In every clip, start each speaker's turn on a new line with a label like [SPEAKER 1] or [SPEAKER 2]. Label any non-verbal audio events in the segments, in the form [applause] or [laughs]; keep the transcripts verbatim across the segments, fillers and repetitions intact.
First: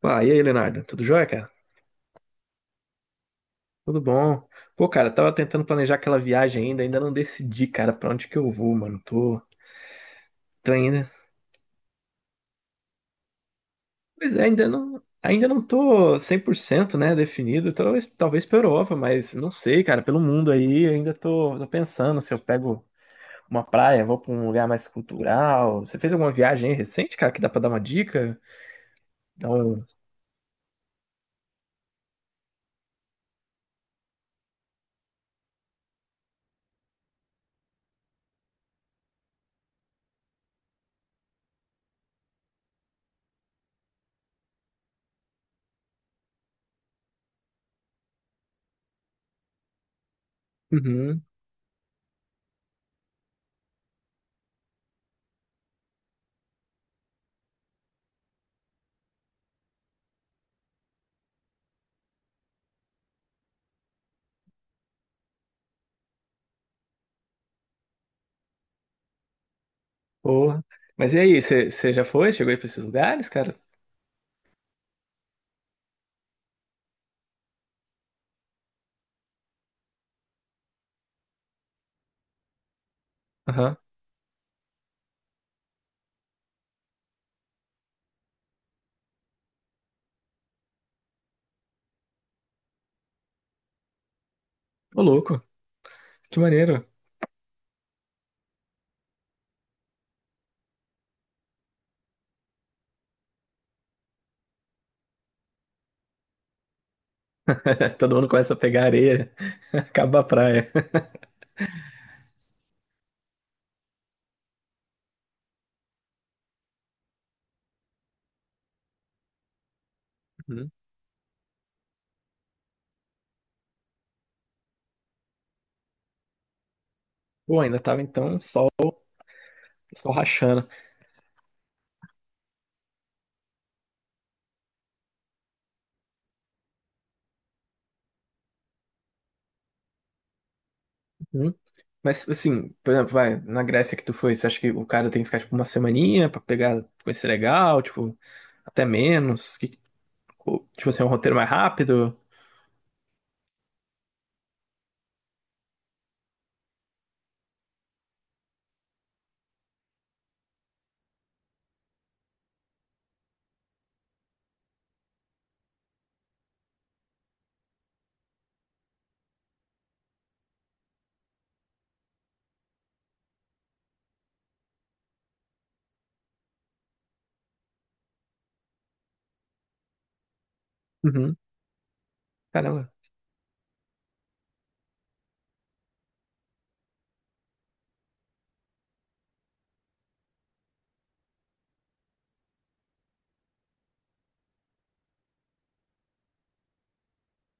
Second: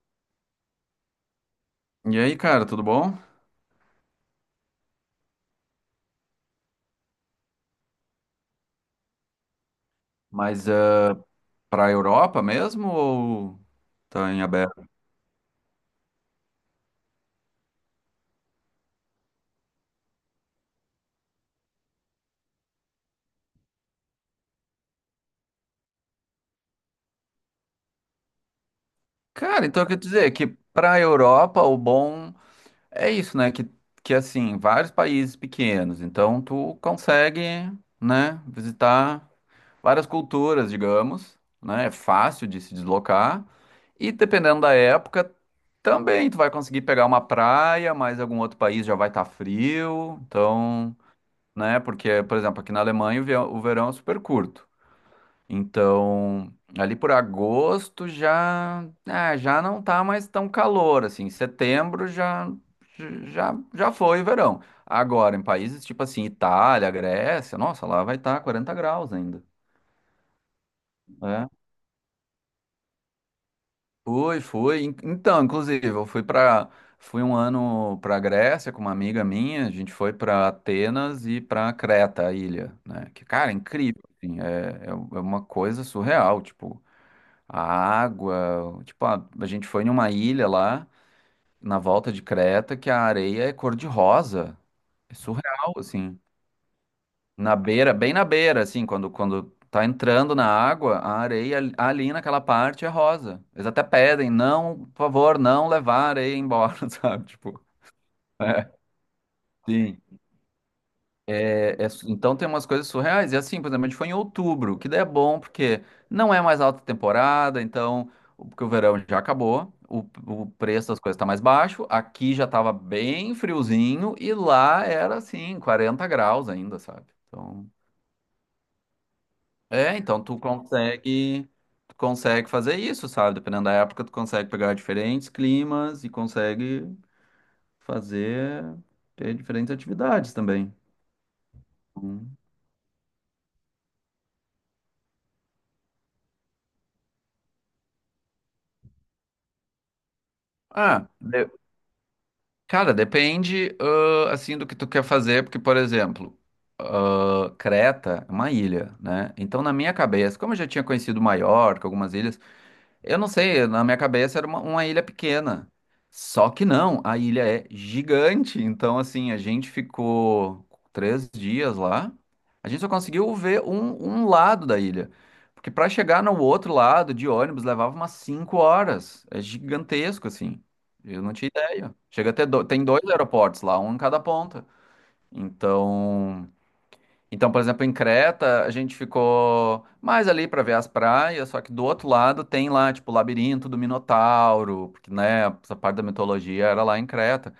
[SPEAKER 1] Pá, e aí, Leonardo? Tudo jóia, cara?
[SPEAKER 2] E aí, cara, tudo bom?
[SPEAKER 1] Tudo bom? Pô, cara, tava tentando planejar aquela viagem ainda, ainda não decidi, cara, pra onde que eu vou, mano. Tô,
[SPEAKER 2] Mas
[SPEAKER 1] tô ainda.
[SPEAKER 2] eh, Pra Europa mesmo ou tá
[SPEAKER 1] Pois
[SPEAKER 2] em
[SPEAKER 1] é, ainda
[SPEAKER 2] aberto?
[SPEAKER 1] não, ainda não tô cem por cento, né, definido. Talvez, talvez pra Europa, mas não sei, cara, pelo mundo aí, ainda tô, tô pensando se eu pego uma praia, vou pra um lugar mais cultural. Você fez alguma viagem aí recente, cara, que dá pra dar uma dica? Dá
[SPEAKER 2] Cara, então
[SPEAKER 1] um.
[SPEAKER 2] eu quero dizer que para a Europa o bom é isso, né? Que, que assim, vários países pequenos, então tu consegue, né, visitar várias culturas, digamos, né? É fácil de se deslocar. E dependendo da época, também tu vai conseguir pegar uma praia, mas algum outro país já vai estar frio, então.
[SPEAKER 1] Uhum,
[SPEAKER 2] Né? Porque, por exemplo, aqui na Alemanha o ve- o verão é super curto. Então, ali por agosto já, é, já não tá mais tão calor, assim. Setembro já, já, já foi verão. Agora, em países tipo assim, Itália, Grécia, nossa, lá vai estar quarenta graus ainda.
[SPEAKER 1] porra. Mas e aí,
[SPEAKER 2] Né?
[SPEAKER 1] você você já foi? Chegou aí pra esses lugares, cara?
[SPEAKER 2] Foi, foi. In- Então, inclusive, eu fui para, fui um ano para Grécia com uma amiga minha. A gente foi para Atenas e para Creta, a ilha, né? Que, cara, é
[SPEAKER 1] Aham.
[SPEAKER 2] incrível. Assim, é, é u- é uma coisa surreal. Tipo, a água. Tipo, a, a gente foi numa ilha lá na volta de Creta que a areia é cor-de-rosa.
[SPEAKER 1] Ô,
[SPEAKER 2] É
[SPEAKER 1] louco.
[SPEAKER 2] surreal, assim.
[SPEAKER 1] Que maneiro.
[SPEAKER 2] Na beira, bem na beira, assim, quando, quando tá entrando na água, a areia ali ali naquela parte é rosa. Eles até pedem, não, por favor, não levar a areia embora, [laughs] sabe? Tipo,
[SPEAKER 1] [laughs] Todo mundo começa a
[SPEAKER 2] é,
[SPEAKER 1] pegar areia, [laughs]
[SPEAKER 2] sim.
[SPEAKER 1] acaba a praia.
[SPEAKER 2] É, é su- então tem umas coisas surreais. E assim, por exemplo, a gente foi em outubro, que daí é bom porque não é mais alta temporada, então, o- porque o verão já acabou, o, o
[SPEAKER 1] Uhum.
[SPEAKER 2] preço das coisas tá mais baixo, aqui já tava bem friozinho e lá era assim, quarenta graus ainda, sabe?
[SPEAKER 1] Pô,
[SPEAKER 2] Então.
[SPEAKER 1] ainda tava então sol,
[SPEAKER 2] É,
[SPEAKER 1] sol
[SPEAKER 2] então tu
[SPEAKER 1] rachando.
[SPEAKER 2] consegue, tu consegue fazer isso, sabe? Dependendo da época, tu consegue pegar diferentes climas e consegue fazer ter diferentes atividades também.
[SPEAKER 1] Uhum. Mas
[SPEAKER 2] Hum.
[SPEAKER 1] assim, por exemplo, vai, na Grécia que tu foi, você acha que o cara tem que ficar tipo uma semaninha pra pegar coisa legal, tipo, até menos? Que, ou, tipo assim, é
[SPEAKER 2] Ah,
[SPEAKER 1] um roteiro mais
[SPEAKER 2] de-
[SPEAKER 1] rápido?
[SPEAKER 2] Cara, depende, ãh, assim, do que tu quer fazer, porque, por exemplo, ãh, Creta é uma ilha, né? Então, na minha cabeça, como eu já tinha conhecido Maiorca, algumas ilhas. Eu não sei, na minha cabeça era uma, uma ilha pequena. Só que não, a ilha é gigante. Então, assim, a gente ficou três dias lá. A gente só conseguiu ver um, um lado da ilha. Porque para chegar no outro lado de ônibus levava umas cinco horas. É gigantesco, assim. Eu não
[SPEAKER 1] Uhum.
[SPEAKER 2] tinha ideia. Chega a ter do... Tem
[SPEAKER 1] Caramba.
[SPEAKER 2] dois aeroportos lá, um em cada ponta. Então. Então, por exemplo, em Creta, a gente ficou mais ali para ver as praias, só que do outro lado tem lá, tipo, o labirinto do Minotauro, porque, né, essa parte da mitologia era lá em Creta.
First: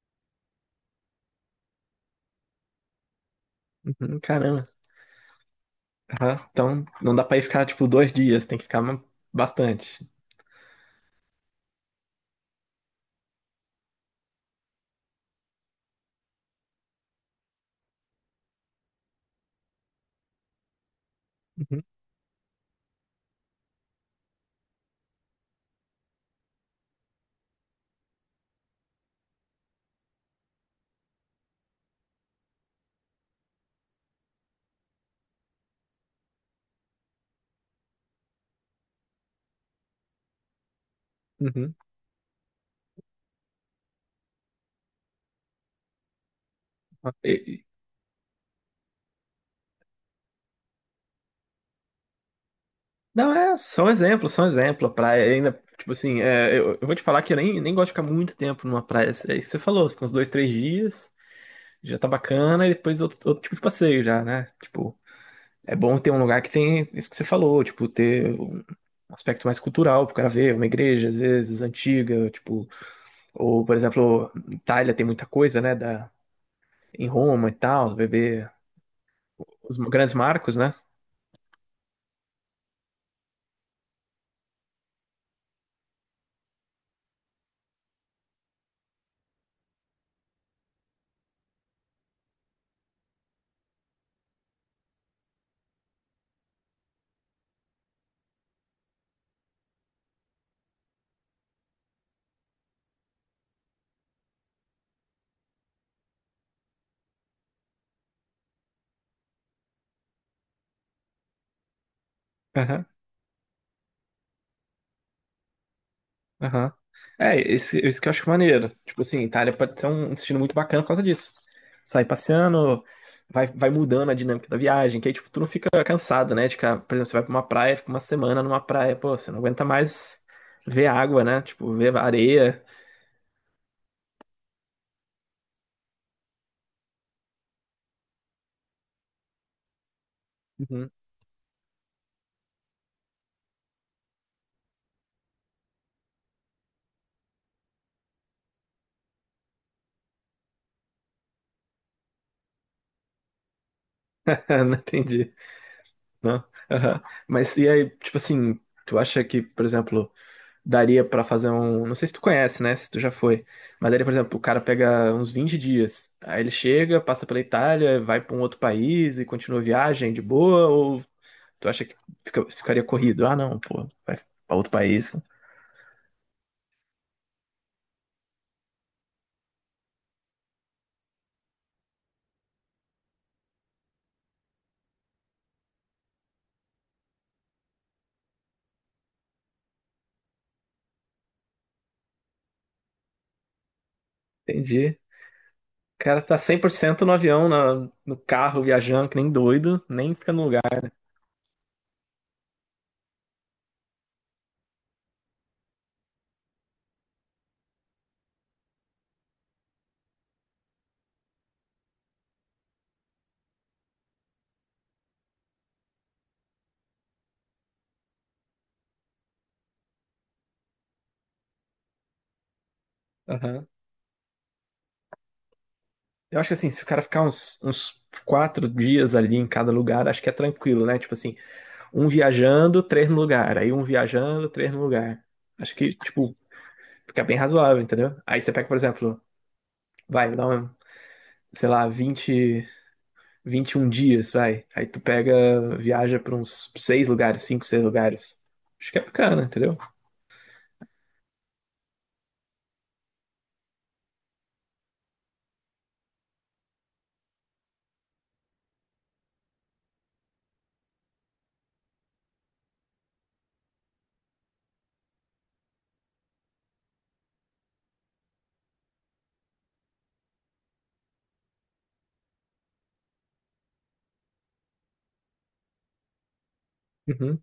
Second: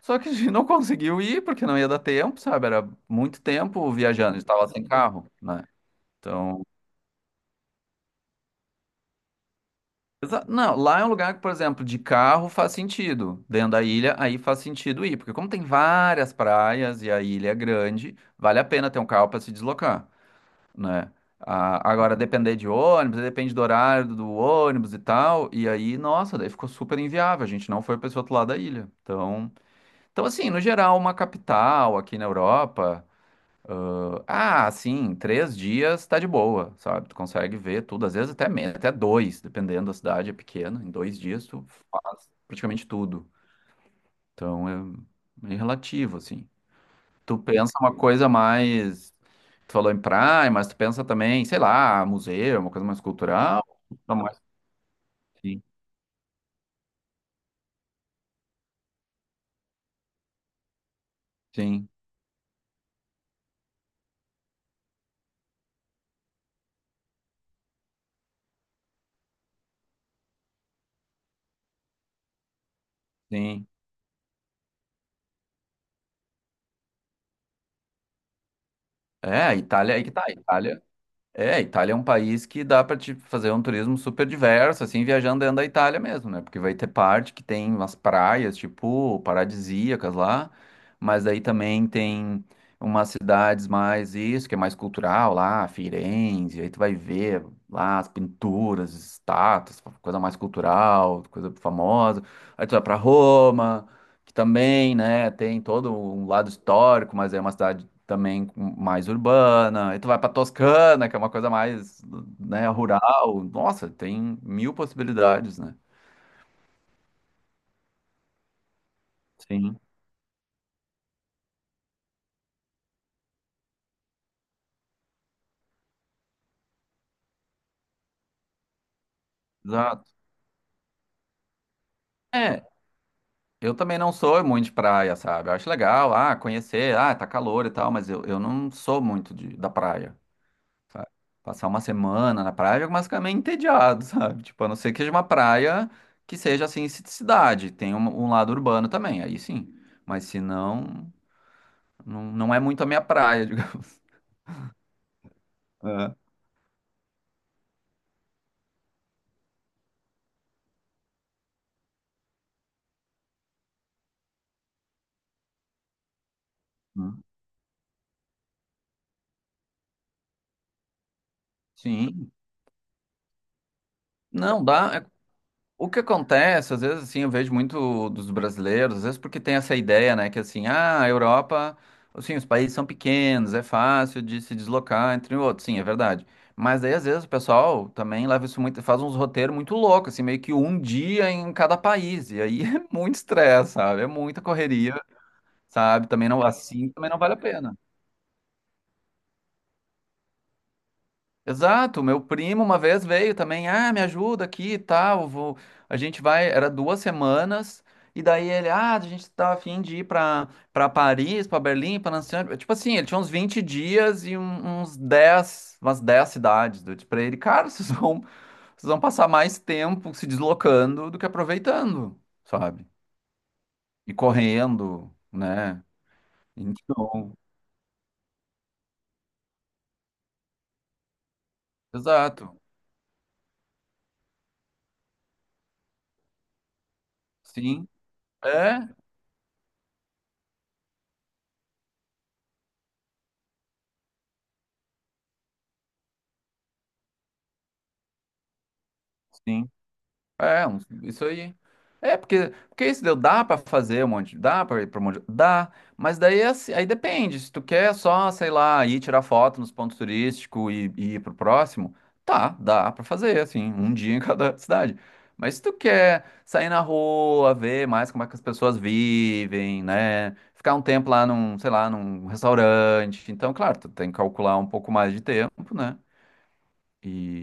[SPEAKER 2] Só que a gente não conseguiu ir porque não ia dar tempo, sabe? Era muito tempo
[SPEAKER 1] Uhum,
[SPEAKER 2] viajando, a gente
[SPEAKER 1] caramba.
[SPEAKER 2] tava sem carro, né?
[SPEAKER 1] Aham.
[SPEAKER 2] Então,
[SPEAKER 1] Então, não dá pra ir ficar, tipo, dois dias, tem que ficar ma- bastante.
[SPEAKER 2] exa- não, lá é um lugar que, por exemplo, de carro faz sentido. Dentro da ilha, aí faz sentido ir, porque como tem várias praias e a ilha é grande, vale a pena ter um carro para se deslocar. Né?
[SPEAKER 1] Uhum,
[SPEAKER 2] Ah, agora, depender de ônibus, depende do horário do ônibus e tal, e aí, nossa, daí ficou super inviável, a gente não foi para esse outro lado da ilha. Então, então, assim, no geral, uma capital aqui na Europa, ah, assim, três dias tá de boa, sabe? Tu consegue ver tudo, às vezes até menos, até dois, dependendo da cidade, é pequena, em dois dias tu
[SPEAKER 1] uhum.
[SPEAKER 2] faz praticamente tudo. Então, é meio relativo, assim.
[SPEAKER 1] E-
[SPEAKER 2] Tu
[SPEAKER 1] e-
[SPEAKER 2] pensa uma coisa mais. Tu falou em praia, mas tu pensa também, sei lá, museu, uma coisa mais
[SPEAKER 1] não, é
[SPEAKER 2] cultural.
[SPEAKER 1] só um
[SPEAKER 2] uma
[SPEAKER 1] exemplo,
[SPEAKER 2] mais-
[SPEAKER 1] só um exemplo. A praia ainda,
[SPEAKER 2] Sim,
[SPEAKER 1] tipo assim, é, eu, eu vou te falar que eu nem, nem gosto de ficar muito tempo numa praia. É isso que você falou, fica uns dois, três dias,
[SPEAKER 2] sim,
[SPEAKER 1] já tá bacana, e depois outro, outro tipo de passeio já, né? Tipo, é bom ter um lugar que tem isso que você falou, tipo, ter um aspecto mais cultural pro cara ver, uma igreja, às vezes, antiga, tipo, ou,
[SPEAKER 2] sim.
[SPEAKER 1] por exemplo, Itália tem muita coisa, né, da, em Roma e tal, beber.
[SPEAKER 2] É, a
[SPEAKER 1] Os
[SPEAKER 2] Itália, aí que
[SPEAKER 1] grandes
[SPEAKER 2] tá. A
[SPEAKER 1] marcos, né?
[SPEAKER 2] Itália. É, a Itália é um país que dá para te fazer um turismo super diverso, assim, viajando dentro da Itália mesmo, né? Porque vai ter parte que tem umas praias, tipo, paradisíacas lá, mas daí também tem umas cidades mais isso, que é mais cultural lá, Firenze, aí tu vai ver lá as pinturas, estátuas, coisa mais cultural, coisa famosa. Aí tu vai para Roma, que também, né, tem todo um lado histórico, mas é uma cidade também com- mais urbana. E tu vai pra Toscana, que é uma coisa mais, né,
[SPEAKER 1] Aham,
[SPEAKER 2] rural. Nossa, tem mil possibilidades, né?
[SPEAKER 1] aham. É, esse, isso que eu acho maneiro. Tipo assim, Itália pode
[SPEAKER 2] Sim,
[SPEAKER 1] ser um um destino muito bacana por causa disso. Sai passeando, vai, vai mudando a dinâmica da viagem, que aí, tipo, tu não fica cansado, né? De ficar, por exemplo, você vai pra uma praia, fica uma semana numa praia, pô, você não aguenta
[SPEAKER 2] exato.
[SPEAKER 1] mais ver água, né? Tipo, ver areia.
[SPEAKER 2] É, eu também não sou muito de praia, sabe? Eu acho legal, ah, conhecer, ah, tá calor e tal, mas eu, eu não sou muito de, da praia.
[SPEAKER 1] Uhum.
[SPEAKER 2] Sabe? Passar uma semana na praia, eu ficar meio entediado, [laughs] sabe? Tipo, a não ser que seja uma praia que seja assim, ci- cidade, tem um, um lado urbano também, aí sim. Mas se não, não, não é muito a minha praia, [laughs] digamos.
[SPEAKER 1] [laughs] Não entendi.
[SPEAKER 2] É.
[SPEAKER 1] Não. Aham. Mas e aí, tipo assim, tu acha que, por exemplo, daria pra fazer um. Não sei se tu conhece, né? Se tu já foi. Mas daria, por exemplo, o cara pega uns vinte dias. Aí ele chega,
[SPEAKER 2] Hum.
[SPEAKER 1] passa pela Itália, vai pra um outro país e continua a viagem de boa? Ou tu acha que
[SPEAKER 2] Sim.
[SPEAKER 1] fica- ficaria corrido? Ah, não, pô, vai pra
[SPEAKER 2] Não,
[SPEAKER 1] outro
[SPEAKER 2] dá.
[SPEAKER 1] país.
[SPEAKER 2] O que acontece, às vezes, assim, eu vejo muito dos brasileiros, às vezes porque tem essa ideia, né, que assim, ah, a Europa, assim, os países são pequenos, é fácil de se deslocar entre outros, sim, é verdade. Mas aí, às vezes, o pessoal também leva isso muito, faz uns roteiros muito loucos, assim, meio que um dia em cada país, e aí [laughs] é muito estresse, sabe, é muita correria,
[SPEAKER 1] Entendi. O
[SPEAKER 2] sabe,
[SPEAKER 1] cara
[SPEAKER 2] também
[SPEAKER 1] tá
[SPEAKER 2] não,
[SPEAKER 1] cem por
[SPEAKER 2] assim,
[SPEAKER 1] cento
[SPEAKER 2] também
[SPEAKER 1] no
[SPEAKER 2] não vale a
[SPEAKER 1] avião,
[SPEAKER 2] pena.
[SPEAKER 1] na- no carro, viajando, que nem doido, nem fica no lugar.
[SPEAKER 2] Exato, meu primo uma vez veio também, ah, me ajuda aqui e tal, vou... A gente vai, era duas semanas, e daí ele, ah, a gente tá a fim de ir pra, pra Paris, pra Berlim, pra Nancy, tipo assim, ele tinha uns vinte dias e um- uns dez, umas dez cidades, eu disse pra ele, cara, [laughs] vocês vão, vocês vão passar mais tempo se deslocando do que aproveitando, sabe?
[SPEAKER 1] Aham.
[SPEAKER 2] E correndo, né?
[SPEAKER 1] Eu acho que assim, se o cara ficar
[SPEAKER 2] Então,
[SPEAKER 1] uns, uns quatro dias ali em cada lugar, acho que é tranquilo, né? Tipo assim, um
[SPEAKER 2] exato,
[SPEAKER 1] viajando, três no lugar. Aí um viajando, três no lugar. Acho que, tipo, fica bem razoável,
[SPEAKER 2] sim,
[SPEAKER 1] entendeu? Aí você pega, por
[SPEAKER 2] é,
[SPEAKER 1] exemplo, vai, dá um, sei lá, vinte, um dias, vai. Aí tu pega, viaja pra uns seis lugares, cinco, seis lugares. Acho que é bacana,
[SPEAKER 2] sim.
[SPEAKER 1] entendeu?
[SPEAKER 2] É, um- isso aí. É, porque, porque isso deu, dá pra fazer um monte, dá pra ir pra um monte, dá, mas daí é assim, aí depende, se tu quer só, sei lá, ir tirar foto nos pontos turísticos e, e ir pro próximo, tá, dá pra fazer, assim, um dia em cada [laughs] cidade. Mas se tu quer sair na rua, ver mais como é que as pessoas vivem, né, ficar um tempo lá num, sei lá, num restaurante, então, claro, tu tem que calcular um pouco mais de tempo, né,
[SPEAKER 1] Uhum,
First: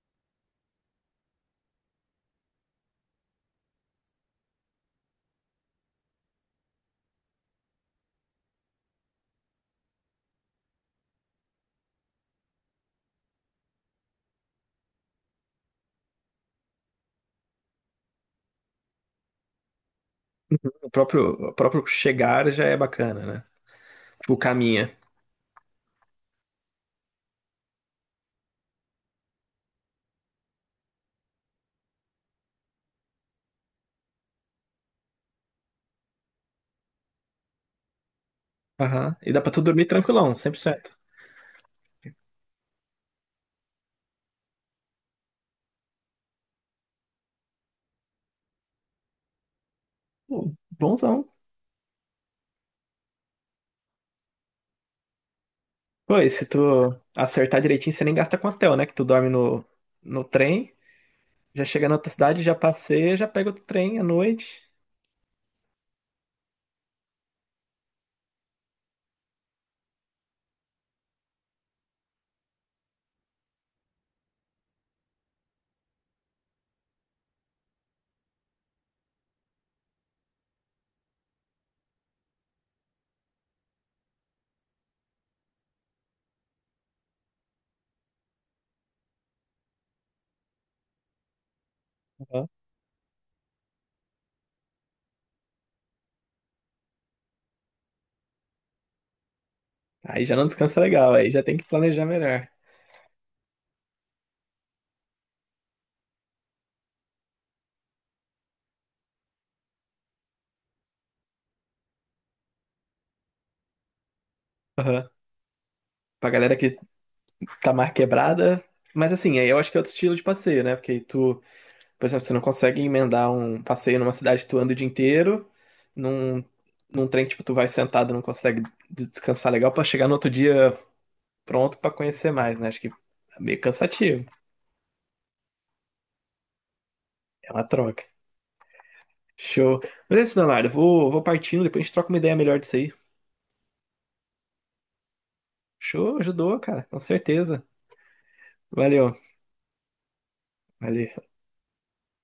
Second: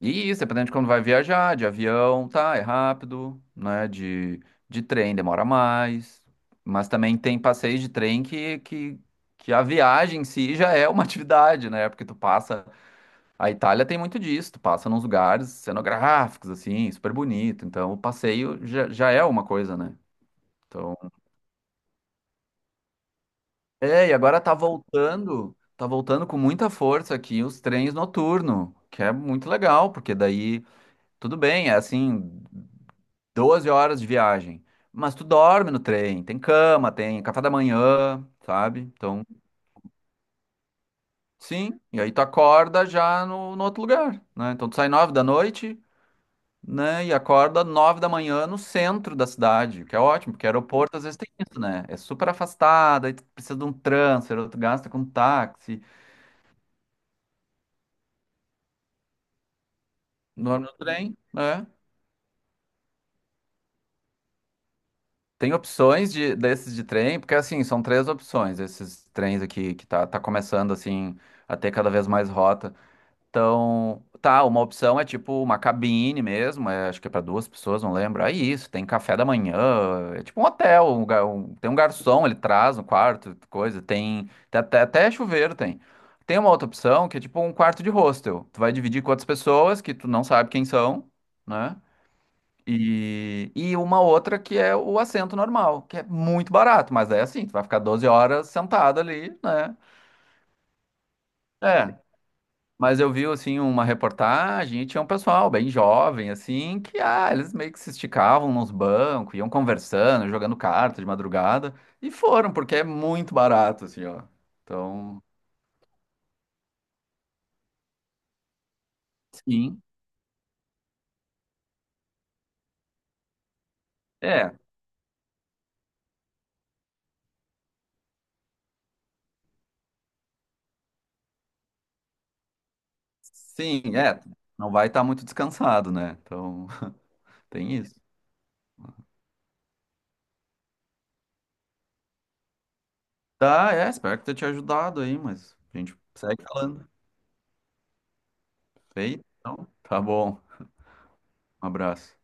[SPEAKER 2] e isso, dependendo de quando vai viajar, de avião, tá, é rápido, né? De, de trem demora mais. Mas também tem passeios de trem que, que, que a viagem em si já é uma [laughs] atividade, né? Porque tu passa. A Itália tem muito disso, tu passa nos lugares cenográficos, assim, super bonito. Então o passeio já, já é uma coisa, né?
[SPEAKER 1] uhum. O
[SPEAKER 2] Então.
[SPEAKER 1] próprio, o próprio chegar já é bacana, né?
[SPEAKER 2] É, e
[SPEAKER 1] Tipo,
[SPEAKER 2] agora tá
[SPEAKER 1] caminha.
[SPEAKER 2] voltando, tá voltando com muita força aqui os trens noturnos, que é muito legal, porque daí, tudo bem, é assim. Doze horas de viagem. Mas tu dorme no trem, tem cama, tem café da manhã, sabe?
[SPEAKER 1] Aham.
[SPEAKER 2] Então,
[SPEAKER 1] E dá pra tu dormir tranquilão, cem por cento.
[SPEAKER 2] sim. E aí tu acorda já no, no outro lugar, né? Então tu sai nove da noite, né? E acorda nove da manhã no centro da cidade, o que é ótimo, porque
[SPEAKER 1] Pô,
[SPEAKER 2] aeroporto às vezes
[SPEAKER 1] bonzão.
[SPEAKER 2] tem isso, né? É super afastado, aí tu precisa de um transfer, ou tu gasta com táxi,
[SPEAKER 1] Pô, e se tu acertar direitinho, você nem gasta com hotel, né? Que tu dorme no, no
[SPEAKER 2] dorme
[SPEAKER 1] trem.
[SPEAKER 2] no trem,
[SPEAKER 1] Já
[SPEAKER 2] né?
[SPEAKER 1] chega na outra cidade, já passeia, já pega outro trem à noite.
[SPEAKER 2] Tem opções de, desses de trem, porque assim, são três opções, esses trens aqui que tá, tá começando assim a ter cada vez mais rotas. Então, tá, uma opção é tipo uma cabine mesmo, é, acho que é para duas pessoas, não lembro. Aí isso, tem café da manhã, é tipo um hotel, um ga- um- tem um garçom, ele traz no quarto, coisa, tem, tem até, até chuveiro tem. Tem uma outra opção que é tipo um quarto de hostel. Tu vai dividir com outras pessoas que tu não sabe quem são, né?
[SPEAKER 1] Aham.
[SPEAKER 2] E, e uma outra que é o assento normal, que é muito barato, mas é assim, tu vai ficar doze horas sentado ali, né?
[SPEAKER 1] Aí já não descansa legal, aí já tem que
[SPEAKER 2] É,
[SPEAKER 1] planejar melhor.
[SPEAKER 2] mas eu vi, assim, uma reportagem e tinha um pessoal bem jovem, assim, que, ah, eles meio que se esticavam nos bancos, iam conversando, jogando carta de madrugada, e foram, porque é muito barato, assim, ó.
[SPEAKER 1] Aham.
[SPEAKER 2] Então,
[SPEAKER 1] Pra galera que tá mais quebrada. Mas assim, aí eu acho que é
[SPEAKER 2] sim,
[SPEAKER 1] outro estilo de passeio, né? Porque tu. Por exemplo, você não consegue emendar um passeio numa cidade que
[SPEAKER 2] é,
[SPEAKER 1] tu anda o dia inteiro, num, num trem que tipo, tu vai sentado não consegue d- descansar legal pra chegar no outro dia pronto pra conhecer mais, né? Acho que é meio
[SPEAKER 2] sim, é,
[SPEAKER 1] cansativo.
[SPEAKER 2] não vai estar muito descansado, né? Então, [laughs]
[SPEAKER 1] É uma
[SPEAKER 2] tem isso.
[SPEAKER 1] troca. Show. Mas é isso, Leonardo. eu Vou, vou partindo, depois a gente troca uma ideia melhor disso aí.
[SPEAKER 2] Tá, é, espero que tenha te ajudado aí, mas a gente
[SPEAKER 1] Show,
[SPEAKER 2] segue
[SPEAKER 1] ajudou, cara,
[SPEAKER 2] falando.
[SPEAKER 1] com certeza. Valeu.
[SPEAKER 2] Feito? Então, tá bom,
[SPEAKER 1] Valeu.
[SPEAKER 2] um abraço.